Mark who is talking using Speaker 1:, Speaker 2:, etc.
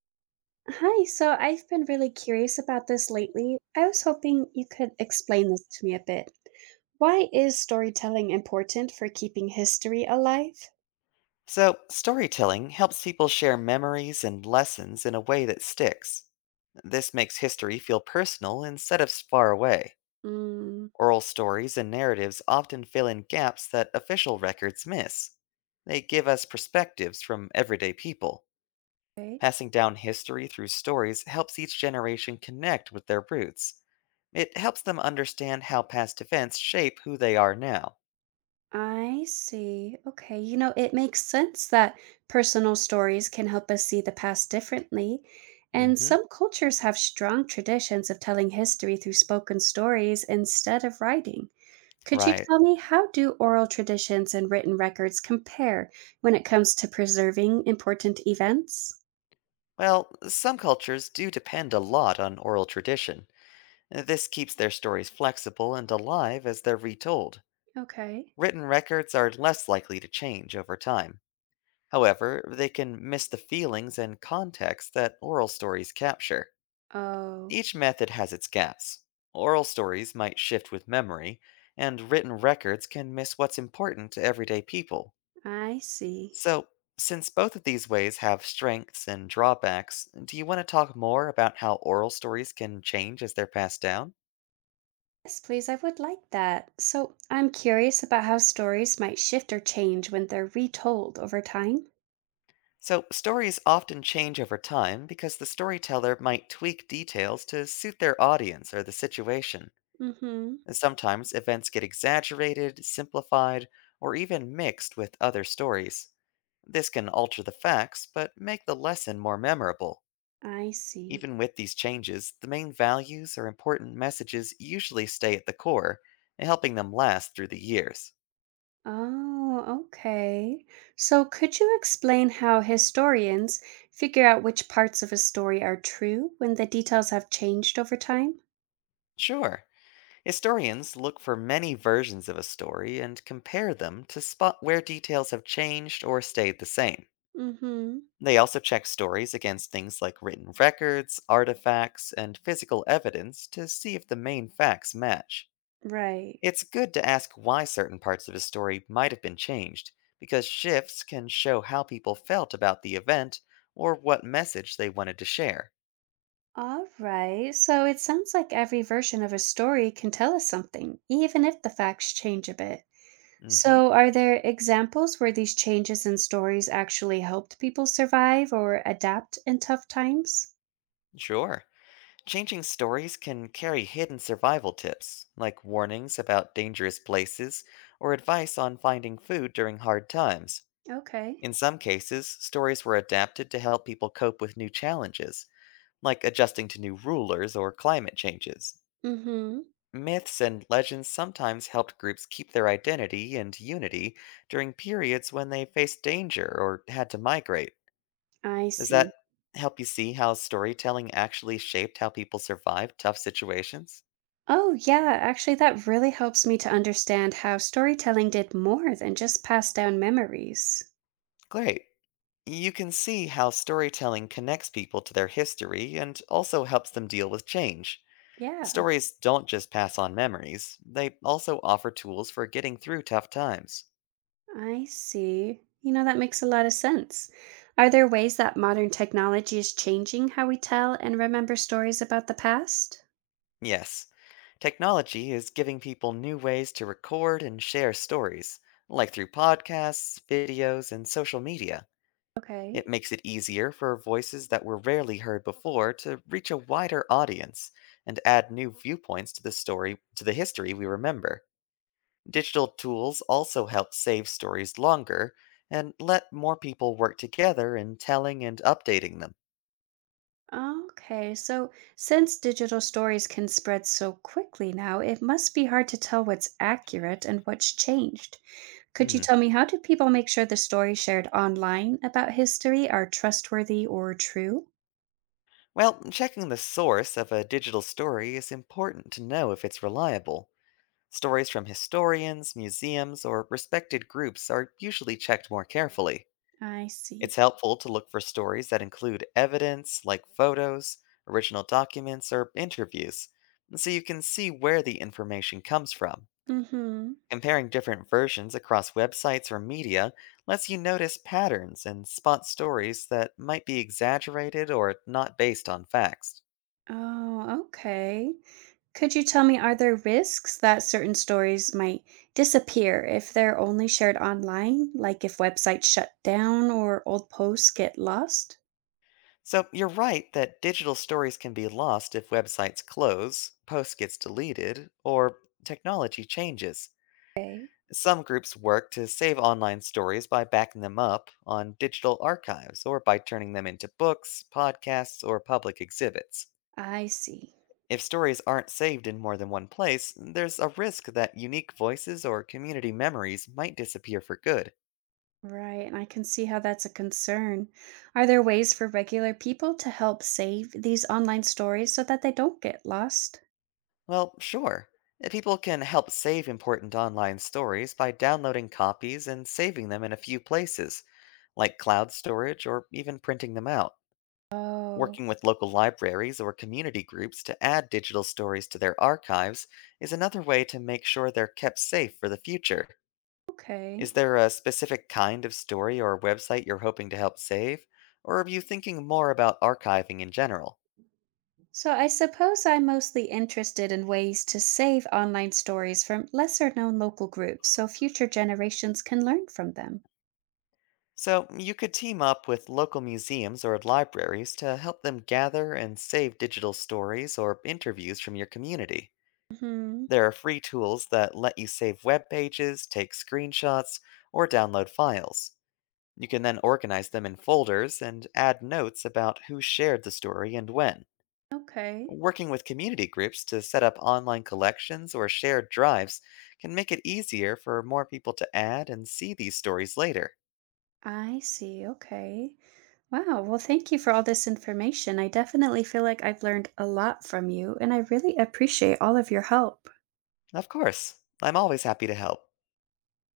Speaker 1: Hi, so I've been really curious about this lately. I was hoping you could explain this to me a bit. Why is storytelling important for keeping history alive?
Speaker 2: So, storytelling helps people share memories and lessons in a way that sticks. This makes history feel personal instead of far away.
Speaker 1: Mm.
Speaker 2: Oral stories and narratives often fill in gaps that official records miss. They give us perspectives from everyday people.
Speaker 1: Okay.
Speaker 2: Passing down history through stories helps each generation connect with their roots. It helps them understand how past events shape who they are now.
Speaker 1: I see. Okay, it makes sense that personal stories can help us see the past differently. And
Speaker 2: hmm,
Speaker 1: some cultures have strong traditions of telling history through spoken stories instead of writing. Could you
Speaker 2: right.
Speaker 1: tell me, how do oral traditions and written records compare when it comes to preserving important events?
Speaker 2: Well, some cultures do depend a lot on oral tradition. This keeps their stories flexible and alive as they're retold.
Speaker 1: Okay.
Speaker 2: Written records are less likely to change over time. However, they can miss the feelings and context that oral stories capture.
Speaker 1: Oh,
Speaker 2: Each method has its gaps. Oral stories might shift with memory, and written records can miss what's important to everyday people.
Speaker 1: I see.
Speaker 2: So, since both of these ways have strengths and drawbacks, do you want to talk more about how oral stories can change as they're passed down?
Speaker 1: Yes, please, I would like that. So, I'm curious about how stories might shift or change when they're retold over time.
Speaker 2: So, stories often change over time because the storyteller might tweak details to suit their audience or the situation.
Speaker 1: Mm-hmm.
Speaker 2: And sometimes events get exaggerated, simplified, or even mixed with other stories. This can alter the facts, but make the lesson more memorable.
Speaker 1: I see.
Speaker 2: Even with these changes, the main values or important messages usually stay at the core, helping them last through the years.
Speaker 1: Oh, okay. So, could you explain how historians figure out which parts of a story are true when the details have changed over time?
Speaker 2: Sure, historians look for many versions of a story and compare them to spot where details have changed or stayed the same.
Speaker 1: Mm-hmm.
Speaker 2: They also check stories against things like written records, artifacts, and physical evidence to see if the main facts match.
Speaker 1: Right.
Speaker 2: It's good to ask why certain parts of a story might have been changed, because shifts can show how people felt about the event or what message they wanted to share.
Speaker 1: All right. So it sounds like every version of a story can tell us something, even if the facts change a bit.
Speaker 2: hmm,
Speaker 1: So, are there examples where these changes in stories actually helped people survive or adapt in tough times?
Speaker 2: sure. Changing stories can carry hidden survival tips, like warnings about dangerous places or advice on finding food during hard times.
Speaker 1: Okay.
Speaker 2: In some cases, stories were adapted to help people cope with new challenges, like adjusting to new rulers or climate changes.
Speaker 1: Mm-hmm.
Speaker 2: Myths and legends sometimes helped groups keep their identity and unity during periods when they faced danger or had to migrate.
Speaker 1: I
Speaker 2: Does that
Speaker 1: see.
Speaker 2: help you see how storytelling actually shaped how people survived tough situations?
Speaker 1: Oh, yeah. Actually, that really helps me to understand how storytelling did more than just pass down memories.
Speaker 2: Great. You can see how storytelling connects people to their history and also helps them deal with change.
Speaker 1: Yeah.
Speaker 2: Stories don't just pass on memories, they also offer tools for getting through tough times.
Speaker 1: I see. You know, that makes a lot of sense. Are there ways that modern technology is changing how we tell and remember stories about the past?
Speaker 2: Yes, technology is giving people new ways to record and share stories, like through podcasts, videos, and social media. It
Speaker 1: Okay.
Speaker 2: makes it easier for voices that were rarely heard before to reach a wider audience and add new viewpoints to the story to the history we remember. Digital tools also help save stories longer and let more people work together in telling and updating them.
Speaker 1: Okay, so since digital stories can spread so quickly now, it must be hard to tell what's accurate and what's changed. Could you
Speaker 2: Hmm.
Speaker 1: tell me, how do people make sure the stories shared online about history are trustworthy or true?
Speaker 2: Well, checking the source of a digital story is important to know if it's reliable. Stories from historians, museums, or respected groups are usually checked more carefully.
Speaker 1: I
Speaker 2: It's
Speaker 1: see.
Speaker 2: helpful to look for stories that include evidence, like photos, original documents, or interviews, so you can see where the information comes from.
Speaker 1: Mm hmm.
Speaker 2: Comparing different versions across websites or media lets you notice patterns and spot stories that might be exaggerated or not based on facts.
Speaker 1: Oh, okay. Could you tell me, are there risks that certain stories might disappear if they're only shared online, like if websites shut down or old posts get lost?
Speaker 2: So you're right that digital stories can be lost if websites close, posts gets deleted, or technology changes.
Speaker 1: Okay,
Speaker 2: Some groups work to save online stories by backing them up on digital archives or by turning them into books, podcasts, or public exhibits.
Speaker 1: I see.
Speaker 2: If stories aren't saved in more than one place, there's a risk that unique voices or community memories might disappear for good.
Speaker 1: Right, and I can see how that's a concern. Are there ways for regular people to help save these online stories so that they don't get lost?
Speaker 2: Well, sure. People can help save important online stories by downloading copies and saving them in a few places, like cloud storage or even printing them out.
Speaker 1: Oh,
Speaker 2: Working with local libraries or community groups to add digital stories to their archives is another way to make sure they're kept safe for the future.
Speaker 1: okay.
Speaker 2: Is there a specific kind of story or website you're hoping to help save? Or are you thinking more about archiving in general?
Speaker 1: So, I suppose I'm mostly interested in ways to save online stories from lesser known local groups so future generations can learn from them.
Speaker 2: So, you could team up with local museums or libraries to help them gather and save digital stories or interviews from your community.
Speaker 1: Hmm.
Speaker 2: There are free tools that let you save web pages, take screenshots, or download files. You can then organize them in folders and add notes about who shared the story and when.
Speaker 1: Okay.
Speaker 2: Working with community groups to set up online collections or shared drives can make it easier for more people to add and see these stories later.
Speaker 1: I see. Okay. Wow. Well, thank you for all this information. I definitely feel like I've learned a lot from you, and I really appreciate all of your help.
Speaker 2: Of course, I'm always happy to help.